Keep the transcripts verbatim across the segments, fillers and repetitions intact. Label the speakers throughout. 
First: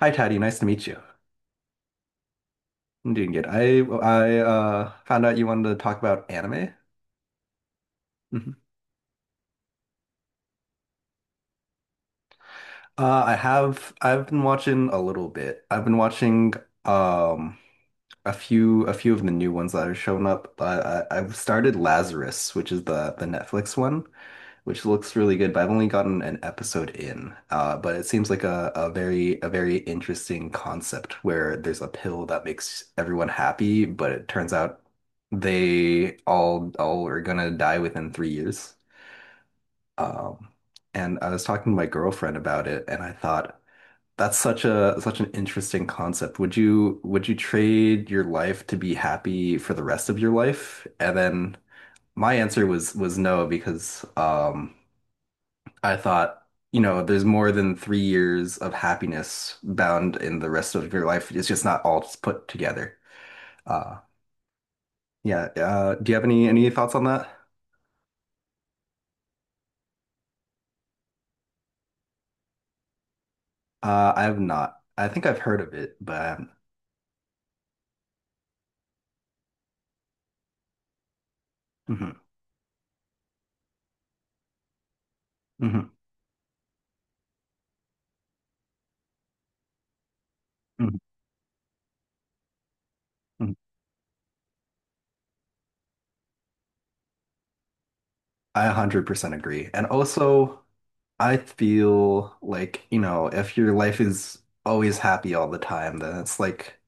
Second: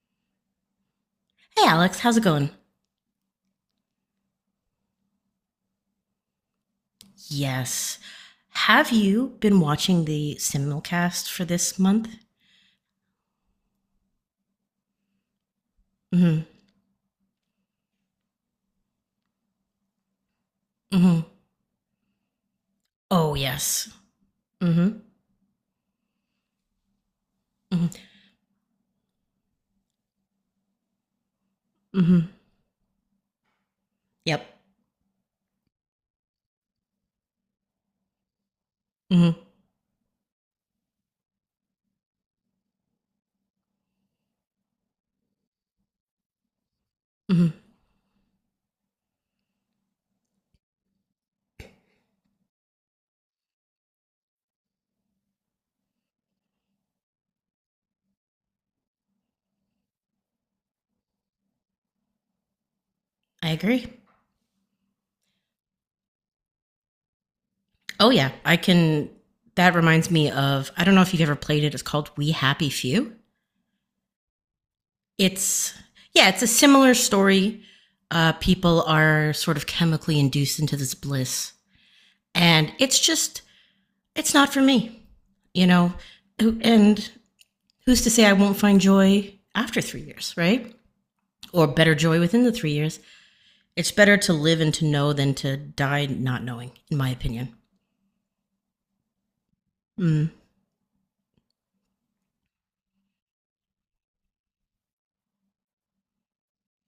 Speaker 1: Hi, Taddy. Nice to meet you.
Speaker 2: Hey, Alex, how's it going?
Speaker 1: I'm doing good. I I uh, Found out you wanted to talk about anime.
Speaker 2: Yes.
Speaker 1: Mhm.
Speaker 2: Have you been watching the simulcast for this month?
Speaker 1: Uh, I have, I've been watching a little bit. I've been
Speaker 2: Hmm.
Speaker 1: watching um a few a few of the new ones that have shown up. I I,
Speaker 2: Hmm.
Speaker 1: I started Lazarus, which is the the
Speaker 2: Oh,
Speaker 1: Netflix
Speaker 2: yes.
Speaker 1: one, which
Speaker 2: Mm.
Speaker 1: looks really good, but I've only gotten an episode in. Uh,
Speaker 2: Hmm.
Speaker 1: but it seems like a, a very a very interesting concept where there's a
Speaker 2: Hmm. Hmm.
Speaker 1: pill that makes everyone happy, but it
Speaker 2: Yep.
Speaker 1: turns out they all all are gonna die within three years.
Speaker 2: Hmm.
Speaker 1: Um, and I was talking to my girlfriend about it, and I thought that's such a such an interesting concept. Would you would you
Speaker 2: Hmm.
Speaker 1: trade your life to be happy for the rest of your life? And then my answer was was no because um I thought, you know, there's more than three years of happiness bound in the rest of your life. It's just not all just put together.
Speaker 2: I
Speaker 1: Uh,
Speaker 2: agree.
Speaker 1: yeah. Uh, do you have any any thoughts on that?
Speaker 2: Oh, yeah. I can. That reminds me of. I don't know if you've ever played it. It's called We Happy Few.
Speaker 1: Uh, I have not. I think I've heard of
Speaker 2: It's.
Speaker 1: it, but I
Speaker 2: Yeah, it's a
Speaker 1: haven't.
Speaker 2: similar story. Uh, people are sort of chemically induced into this bliss.
Speaker 1: Mhm,
Speaker 2: And it's just. It's not for me you
Speaker 1: mhm,
Speaker 2: know and who's to say I won't find joy after three years, right?
Speaker 1: mhm,
Speaker 2: Or better joy within the three years.
Speaker 1: mhm.
Speaker 2: It's better to live and to know than to die not knowing, in my opinion.
Speaker 1: I one hundred percent agree. And
Speaker 2: Mm.
Speaker 1: also, I feel like, you know, if your life is always happy all the time, then it's like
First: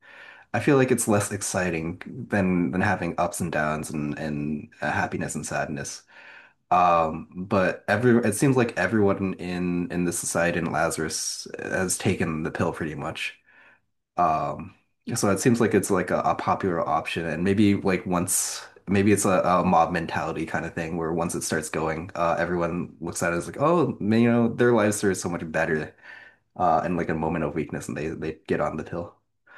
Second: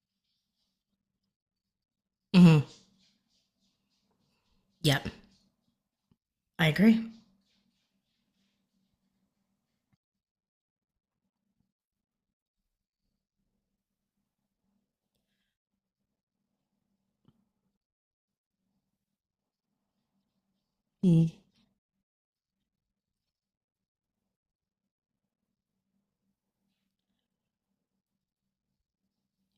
Speaker 1: I feel like it's less exciting
Speaker 2: Hmm.
Speaker 1: than than having ups and downs and and uh,
Speaker 2: Yep,
Speaker 1: happiness and sadness.
Speaker 2: I agree.
Speaker 1: Um, but every it seems like everyone in in the society in Lazarus has taken the pill pretty much. Um, so it seems like it's like a, a popular option, and maybe like once maybe it's a, a mob mentality kind of thing where
Speaker 2: Mm.
Speaker 1: once it starts going, uh, everyone looks at it as like, oh, man, you know, their lives are so much better, uh, in like a moment of weakness, and they they get on the pill.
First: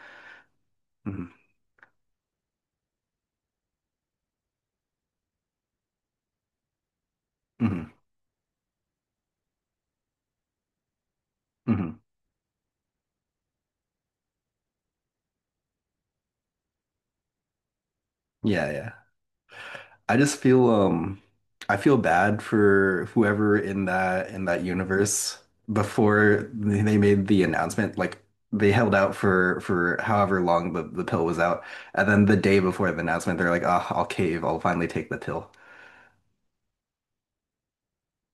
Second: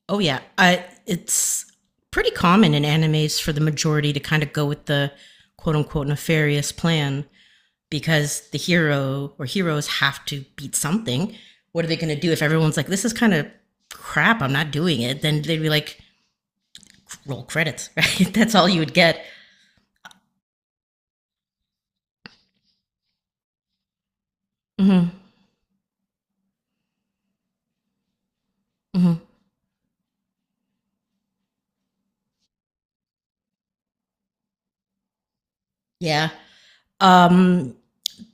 Speaker 2: Oh yeah, I,
Speaker 1: Hmm.
Speaker 2: it's pretty common in animes for the majority to kind of go with the quote unquote nefarious plan
Speaker 1: Hmm.
Speaker 2: because the hero or heroes have to beat something. What are
Speaker 1: Hmm.
Speaker 2: they going to do if everyone's like, "This is kind of crap. I'm not doing it." Then they'd be like, roll credits, right? That's all
Speaker 1: Yeah,
Speaker 2: you
Speaker 1: yeah.
Speaker 2: would get.
Speaker 1: I just feel um I feel bad for whoever in that in that
Speaker 2: Mm-hmm.
Speaker 1: universe before they they made the announcement. Like they held out
Speaker 2: Mm-hmm.
Speaker 1: for for however long the, the pill was out. And then the day before the announcement, they're like, "Ah, I'll cave, I'll finally take the pill."
Speaker 2: Yeah. Um,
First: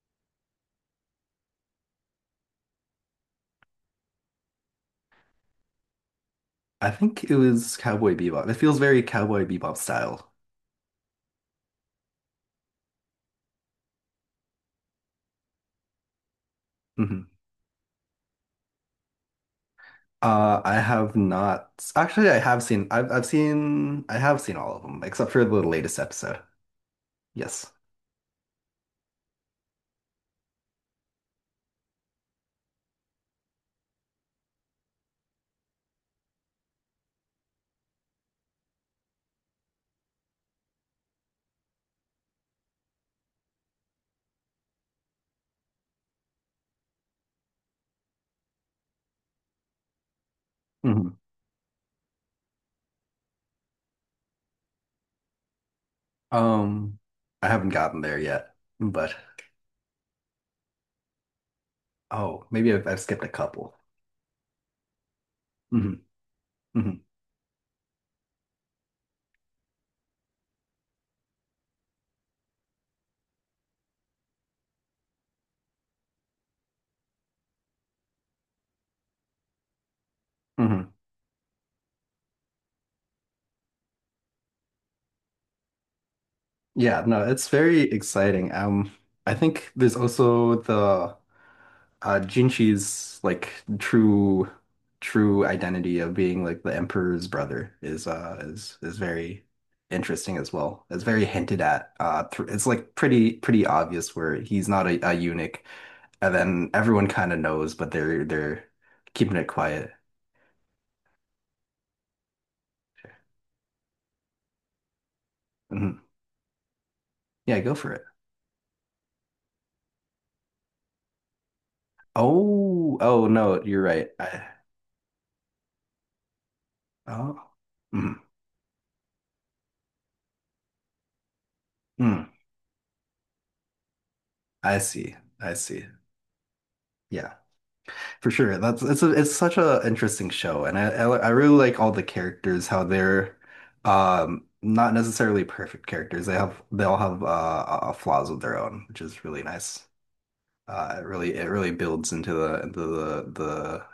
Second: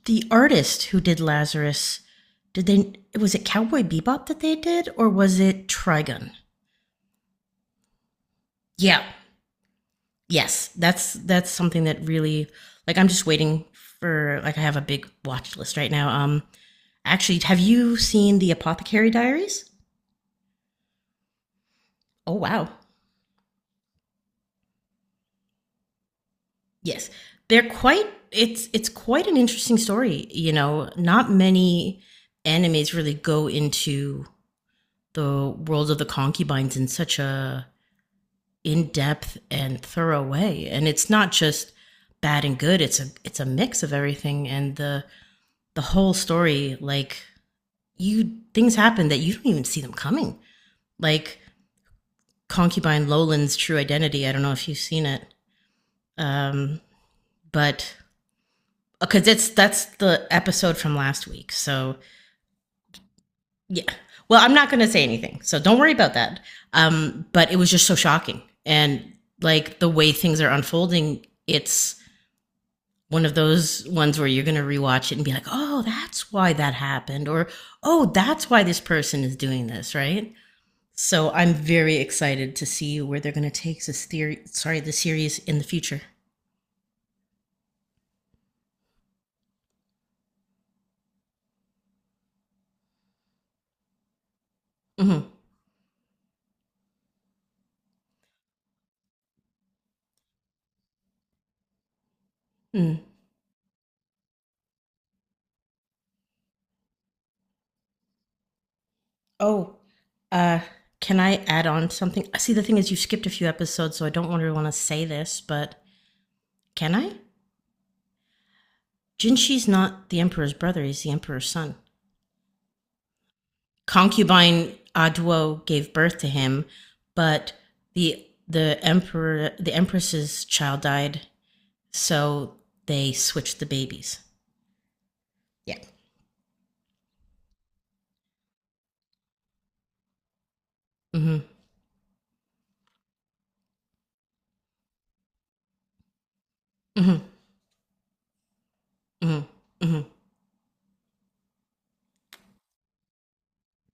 Speaker 2: the artist who did Lazarus, did they? Was it Cowboy Bebop that they did, or was it Trigun?
Speaker 1: I think it was Cowboy Bebop. It feels very
Speaker 2: Yeah.
Speaker 1: Cowboy Bebop style.
Speaker 2: Yes. That's that's something that really like I'm just waiting for. Like I have a big watch list right now. Um,
Speaker 1: Hmm.
Speaker 2: actually, have you seen the Apothecary Diaries?
Speaker 1: Uh, I have not actually.
Speaker 2: Oh
Speaker 1: I have
Speaker 2: wow.
Speaker 1: seen I've I've seen I have seen all of them except for the latest episode.
Speaker 2: Yes. They're
Speaker 1: Yes.
Speaker 2: quite it's it's quite an interesting story, you know. Not many animes really go into the world of the concubines in such a in-depth and thorough way. And it's not just bad and good, it's a it's a mix of everything and the the whole story like you things happen that you don't even see them coming.
Speaker 1: Mm-hmm.
Speaker 2: Like concubine Lolan's true identity. I don't know if you've seen it. Um
Speaker 1: Um, I haven't
Speaker 2: but
Speaker 1: gotten there yet, but
Speaker 2: because it's that's the episode from last week. So
Speaker 1: oh, maybe I've, I've skipped a couple.
Speaker 2: yeah, well, I'm not going to say anything, so don't worry
Speaker 1: Hmm.
Speaker 2: about that.
Speaker 1: Hmm.
Speaker 2: Um, but it was just so shocking, and like the way things are unfolding, it's one of those ones where you're going to rewatch it and be like, oh, that's why that happened, or oh, that's why this person is doing this, right?
Speaker 1: Hmm.
Speaker 2: So I'm very excited to see where they're going to take this theory. Sorry, the series in the future.
Speaker 1: Yeah, no, it's very exciting. Um, I think there's also the uh Jinchi's like true
Speaker 2: Mm-hmm.
Speaker 1: true identity of being like the emperor's brother is uh is is very interesting as well. It's very hinted at. Uh, thr It's like
Speaker 2: Mm.
Speaker 1: pretty pretty obvious where he's not a, a eunuch, and then everyone kind of knows, but they're they're keeping it
Speaker 2: Oh,
Speaker 1: quiet.
Speaker 2: uh, can I add on something? See, the thing is, you skipped a few episodes, so I don't really want to say this, but
Speaker 1: Mm-hmm.
Speaker 2: can I?
Speaker 1: Yeah, go for it.
Speaker 2: Jinshi's not the emperor's brother; he's the emperor's son.
Speaker 1: Oh, oh no, you're right. I,
Speaker 2: Concubine Aduo gave birth to him,
Speaker 1: oh,
Speaker 2: but
Speaker 1: mm,
Speaker 2: the the emperor the empress's child died,
Speaker 1: mm,
Speaker 2: so they switched the babies.
Speaker 1: I see. I
Speaker 2: Yeah.
Speaker 1: see. Yeah, for sure. That's it's a, it's such a interesting show, and I, I I
Speaker 2: Mm-hmm.
Speaker 1: really like all the characters, how they're um not necessarily perfect characters. They have they all
Speaker 2: Mm-hmm.
Speaker 1: have uh, uh flaws of their own, which is really
Speaker 2: Mm-hmm.
Speaker 1: nice.
Speaker 2: Mm-hmm.
Speaker 1: Uh, it really it really builds into the into the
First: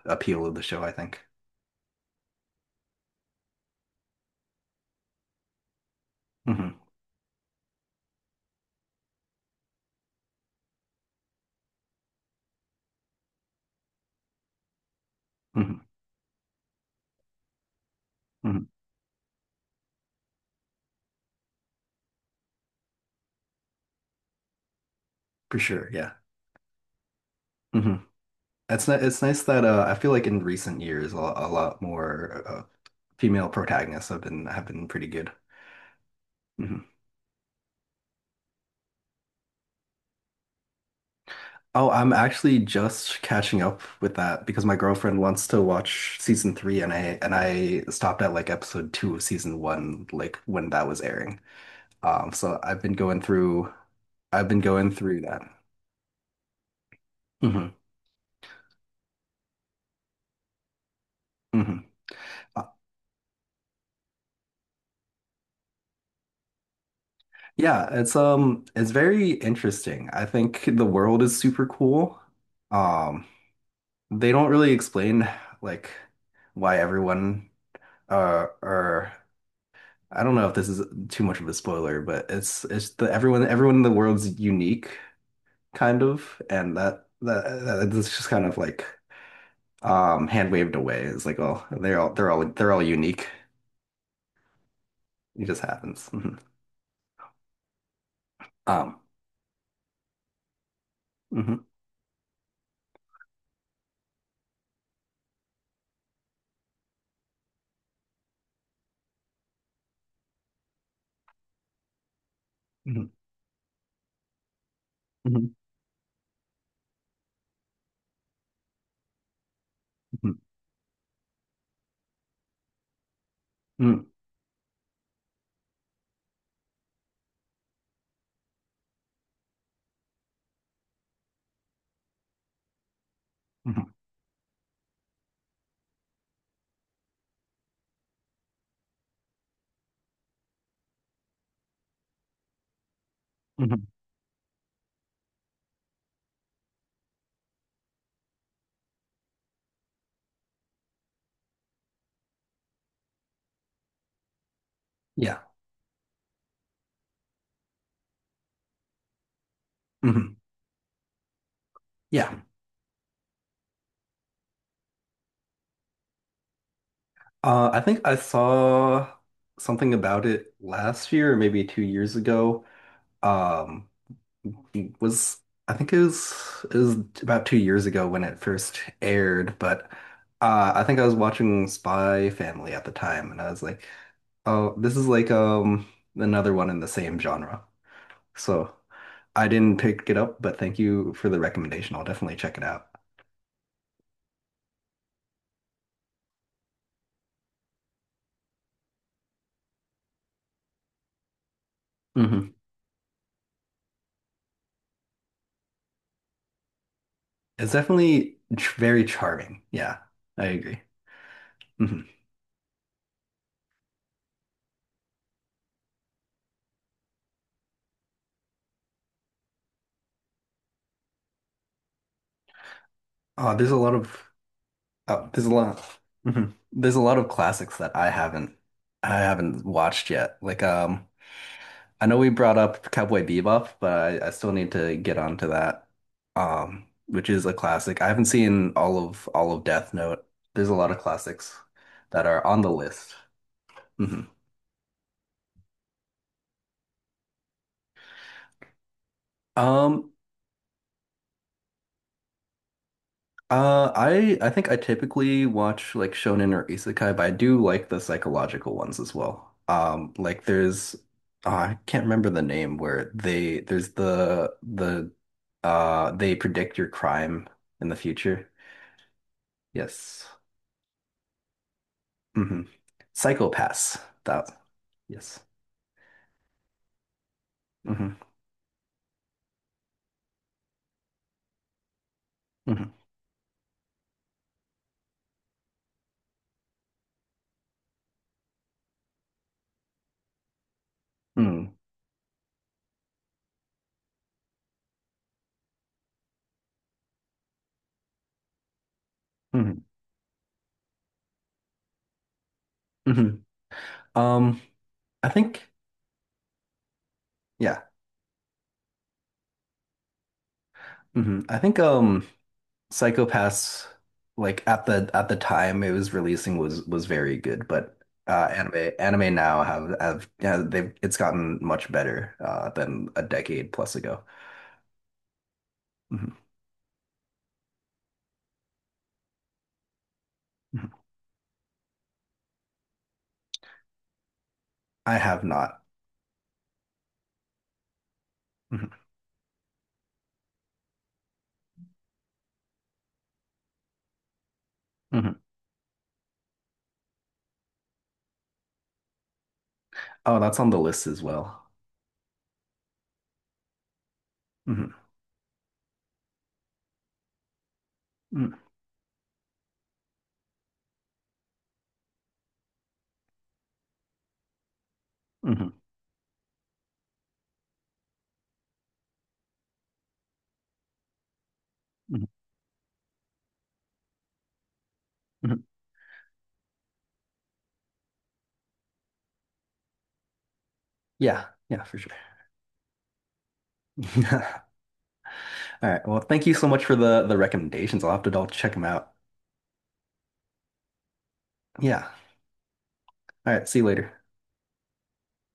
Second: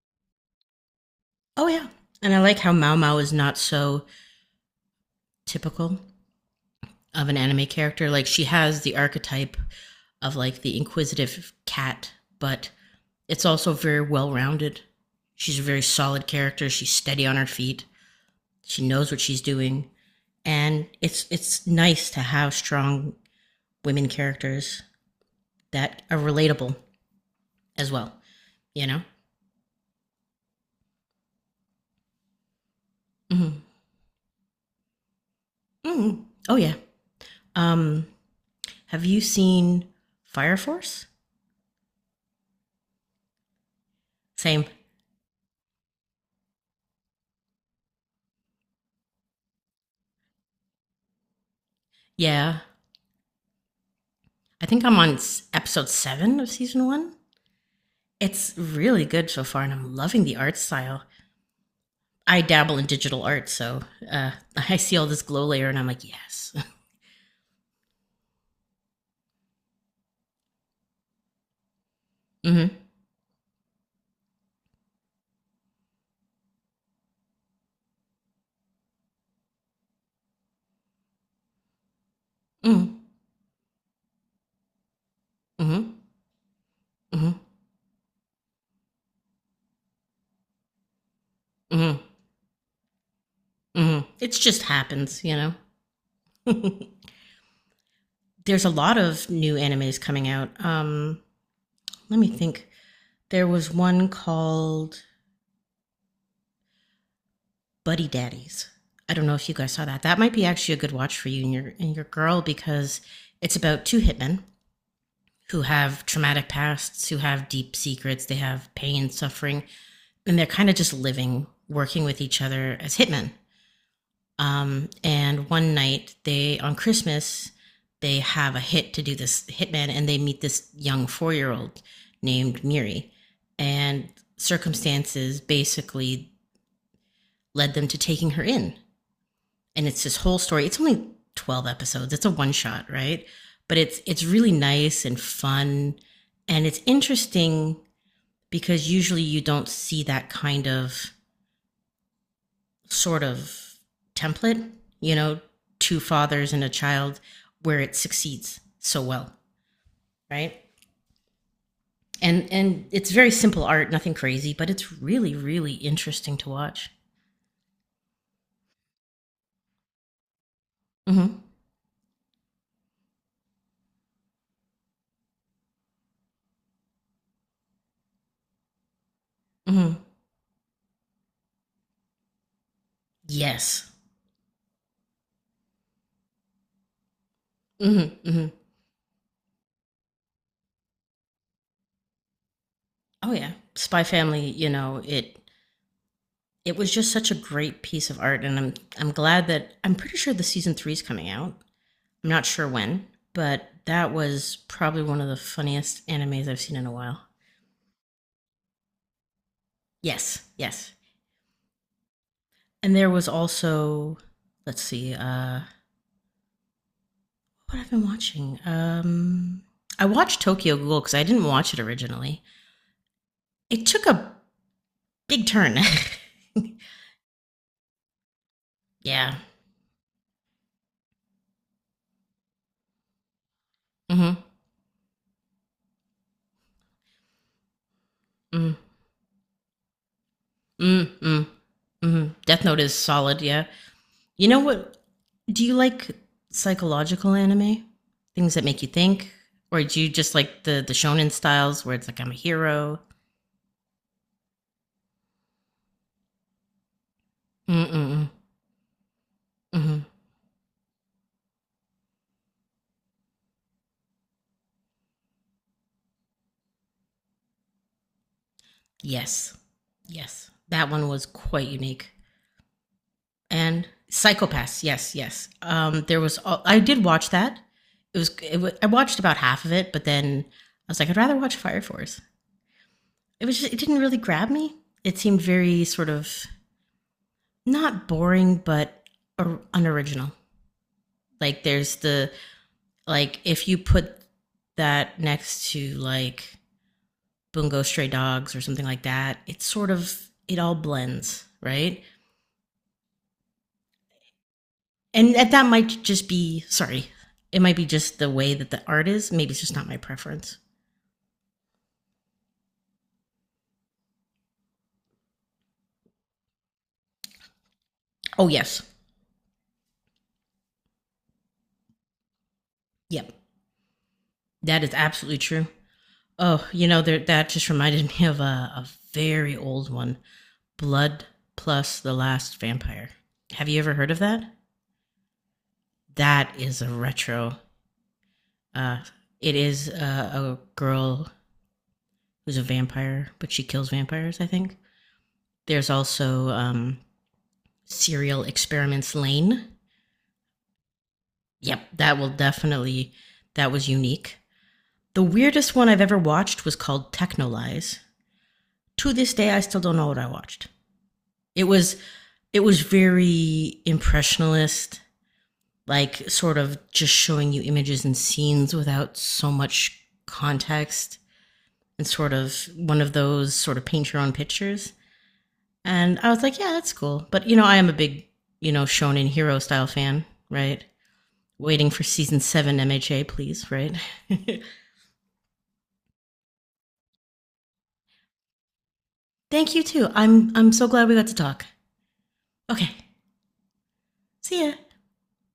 Speaker 1: the appeal of the show, I think.
Speaker 2: Oh yeah. And I like how Mao Mao is not so typical
Speaker 1: Hmm.
Speaker 2: of an anime character. Like she has the archetype of like the inquisitive cat, but it's also very well rounded. She's a very
Speaker 1: Hmm.
Speaker 2: solid character. She's steady on her feet.
Speaker 1: Hmm.
Speaker 2: She knows what she's doing, and it's it's nice to have strong women characters
Speaker 1: For sure.
Speaker 2: that
Speaker 1: Yeah.
Speaker 2: are relatable as
Speaker 1: Mhm.
Speaker 2: well. You
Speaker 1: It's ni-
Speaker 2: know.
Speaker 1: it's nice that uh, I feel like in recent years a, a lot more uh, female
Speaker 2: Mm-hmm.
Speaker 1: protagonists have been have been pretty good.
Speaker 2: Mm-hmm. Oh yeah.
Speaker 1: Mhm.
Speaker 2: Um, have you seen Fire Force?
Speaker 1: Oh, I'm actually just catching up with that because
Speaker 2: Same.
Speaker 1: my girlfriend wants to watch season three, and I and I stopped at like episode two of season one, like when that was airing. Um, so
Speaker 2: Yeah.
Speaker 1: I've been going through I've been
Speaker 2: I think
Speaker 1: going
Speaker 2: I'm on
Speaker 1: through that.
Speaker 2: episode seven of season one.
Speaker 1: Hmm.
Speaker 2: It's really good so far, and I'm loving the art style.
Speaker 1: Hmm.
Speaker 2: I
Speaker 1: Uh,
Speaker 2: dabble in digital art, so uh, I see all this glow layer, and I'm like, yes.
Speaker 1: yeah, it's um it's very interesting. I think the world is super cool.
Speaker 2: Mm-hmm.
Speaker 1: Um, they don't really explain like why everyone uh or I don't know if this is too much of a spoiler, but it's it's
Speaker 2: Mm-hmm.
Speaker 1: the everyone everyone in the world's unique
Speaker 2: Mm-hmm.
Speaker 1: kind of and that
Speaker 2: Mm-hmm.
Speaker 1: that, that it's just kind of like um hand waved away. It's like oh
Speaker 2: Mm-hmm.
Speaker 1: they're all they're all they're all unique.
Speaker 2: Mm-hmm. It just happens, you
Speaker 1: It
Speaker 2: know.
Speaker 1: just happens. Mhm.
Speaker 2: There's a lot
Speaker 1: Um,
Speaker 2: of new animes coming out. Um,
Speaker 1: mhm,
Speaker 2: let me think. There was one called Buddy Daddies. I don't know if you guys saw that. That might be actually a good watch for you and your and your girl because
Speaker 1: mhm,
Speaker 2: it's about two hitmen
Speaker 1: mhm,
Speaker 2: who have traumatic pasts, who have deep secrets, they have pain, suffering,
Speaker 1: mhm,
Speaker 2: and they're kind of just living, working with each other as hitmen.
Speaker 1: mhm,
Speaker 2: Um, and one night, they on Christmas, they have a hit to do this hitman, and they meet this young four year old named Miri,
Speaker 1: mhm,
Speaker 2: and circumstances basically led them to taking her in. And it's this whole story. It's only twelve episodes. It's a one shot, right? But
Speaker 1: mhm.
Speaker 2: it's it's really nice and fun, and it's interesting because usually you don't see that kind of sort of template, you
Speaker 1: Yeah.
Speaker 2: know, two fathers and a child where it succeeds so well,
Speaker 1: Mhm.
Speaker 2: right?
Speaker 1: Yeah.
Speaker 2: And and it's very simple art, nothing crazy, but it's really really interesting to watch.
Speaker 1: Uh I think I saw something about it last year or
Speaker 2: Mhm.
Speaker 1: maybe two years ago. Um, it was I think it was it was about two years ago when it first aired, but
Speaker 2: Mhm.
Speaker 1: uh, I think I was watching Spy Family at the time, and I was like,
Speaker 2: Yes.
Speaker 1: oh, this is like um another one in the same genre.
Speaker 2: Mhm. Mhm.
Speaker 1: So I didn't pick it up, but thank you for the recommendation. I'll definitely check it out.
Speaker 2: Oh yeah. Spy Family, you know, it it was just such a great piece of art and I'm I'm glad that I'm pretty sure the season three is coming out. I'm not
Speaker 1: Hmm.
Speaker 2: sure when, but that was probably one of the funniest animes I've seen in a while.
Speaker 1: It's definitely ch- very charming. Yeah,
Speaker 2: Yes,
Speaker 1: I agree.
Speaker 2: yes.
Speaker 1: Hmm.
Speaker 2: And there was also, let's see, uh, what I've been watching. Um, I watched Tokyo Ghoul because I didn't watch it originally.
Speaker 1: Uh, there's a
Speaker 2: It
Speaker 1: lot
Speaker 2: took
Speaker 1: of...
Speaker 2: a
Speaker 1: Oh, there's
Speaker 2: big
Speaker 1: a
Speaker 2: turn.
Speaker 1: lot. Mhm. There's a lot of classics that I haven't I
Speaker 2: Yeah.
Speaker 1: haven't watched yet. Like um I know we brought up Cowboy Bebop, but I, I
Speaker 2: Mm-hmm.
Speaker 1: still need to get onto that. Um, which is a classic. I haven't seen
Speaker 2: Mm-hmm.
Speaker 1: all of all of Death Note. There's a lot of
Speaker 2: Mm-hmm.
Speaker 1: classics that
Speaker 2: Mm-hmm.
Speaker 1: are on
Speaker 2: Death
Speaker 1: the
Speaker 2: Note is
Speaker 1: list.
Speaker 2: solid. Yeah.
Speaker 1: Mhm.
Speaker 2: You know what? Do you like psychological anime? Things that make you think? Or do you
Speaker 1: Um,
Speaker 2: just like the, the shonen styles where it's like, I'm a hero?
Speaker 1: Uh, I I think I typically watch like shonen or isekai, but I do like the
Speaker 2: Mm-mm.
Speaker 1: psychological ones as well.
Speaker 2: Mm-hmm.
Speaker 1: Um, like there's uh, I can't remember the name where they there's the the uh they predict your crime in the future.
Speaker 2: Yes.
Speaker 1: Yes.
Speaker 2: Yes. That one was quite unique.
Speaker 1: Hmm.
Speaker 2: And
Speaker 1: Psychopaths. That.
Speaker 2: Psychopaths. Yes.
Speaker 1: Yes.
Speaker 2: Yes. Um, there was, all, I did watch that.
Speaker 1: Hmm.
Speaker 2: It was, it wa I watched about half of it, but then I was like, I'd rather watch Fire Force.
Speaker 1: Hmm.
Speaker 2: It was just, it didn't really grab me. It seemed very sort of not boring, but or- unoriginal. Like
Speaker 1: Hmm.
Speaker 2: there's the Like if you put that next to like Bungo Stray Dogs or something like that, it's
Speaker 1: Hmm.
Speaker 2: sort of it all blends, right?
Speaker 1: Hmm. Um, I
Speaker 2: And that, that
Speaker 1: think
Speaker 2: might just be sorry, it might
Speaker 1: Yeah.
Speaker 2: be just the way that the art is. Maybe it's just not my preference.
Speaker 1: Hmm. I think um. Psychopaths, like at the at the time it was releasing was was very good, but uh
Speaker 2: Oh yes,
Speaker 1: anime anime now have have yeah, they've it's gotten much better uh than a
Speaker 2: yep,
Speaker 1: decade plus ago.
Speaker 2: that is absolutely true.
Speaker 1: Mhm.
Speaker 2: Oh, you know there, that just reminded me of a, a very old one,
Speaker 1: Mhm.
Speaker 2: Blood Plus the Last Vampire. Have you ever heard of that?
Speaker 1: I have not.
Speaker 2: That is a retro.
Speaker 1: Mhm.
Speaker 2: Uh, it is uh, a girl who's a vampire, but she kills vampires, I think.
Speaker 1: Mhm.
Speaker 2: There's also um, Serial Experiments Lane.
Speaker 1: Oh, that's on the list as well.
Speaker 2: Yep, that will definitely, that was unique.
Speaker 1: Mhm.
Speaker 2: The weirdest one I've ever watched was called Technolize.
Speaker 1: Mhm.
Speaker 2: To this day, I still don't know what I watched. It was it was very impressionist,
Speaker 1: Mhm.
Speaker 2: like sort of just showing you images and scenes without so much context, and
Speaker 1: Mhm.
Speaker 2: sort of one of those sort of paint your own pictures.
Speaker 1: Mhm.
Speaker 2: And I was like, yeah, that's cool. But, you know, I am a big, you know, shonen hero style fan, right?
Speaker 1: Yeah, yeah,
Speaker 2: Waiting
Speaker 1: for
Speaker 2: for
Speaker 1: sure.
Speaker 2: season seven M H A, please, right?
Speaker 1: All right. Well, thank you so much for the the recommendations. I'll have to double check them out.
Speaker 2: Thank you too. I'm I'm so glad we got to talk.
Speaker 1: Yeah.
Speaker 2: Okay.
Speaker 1: All right, see you later.
Speaker 2: See ya.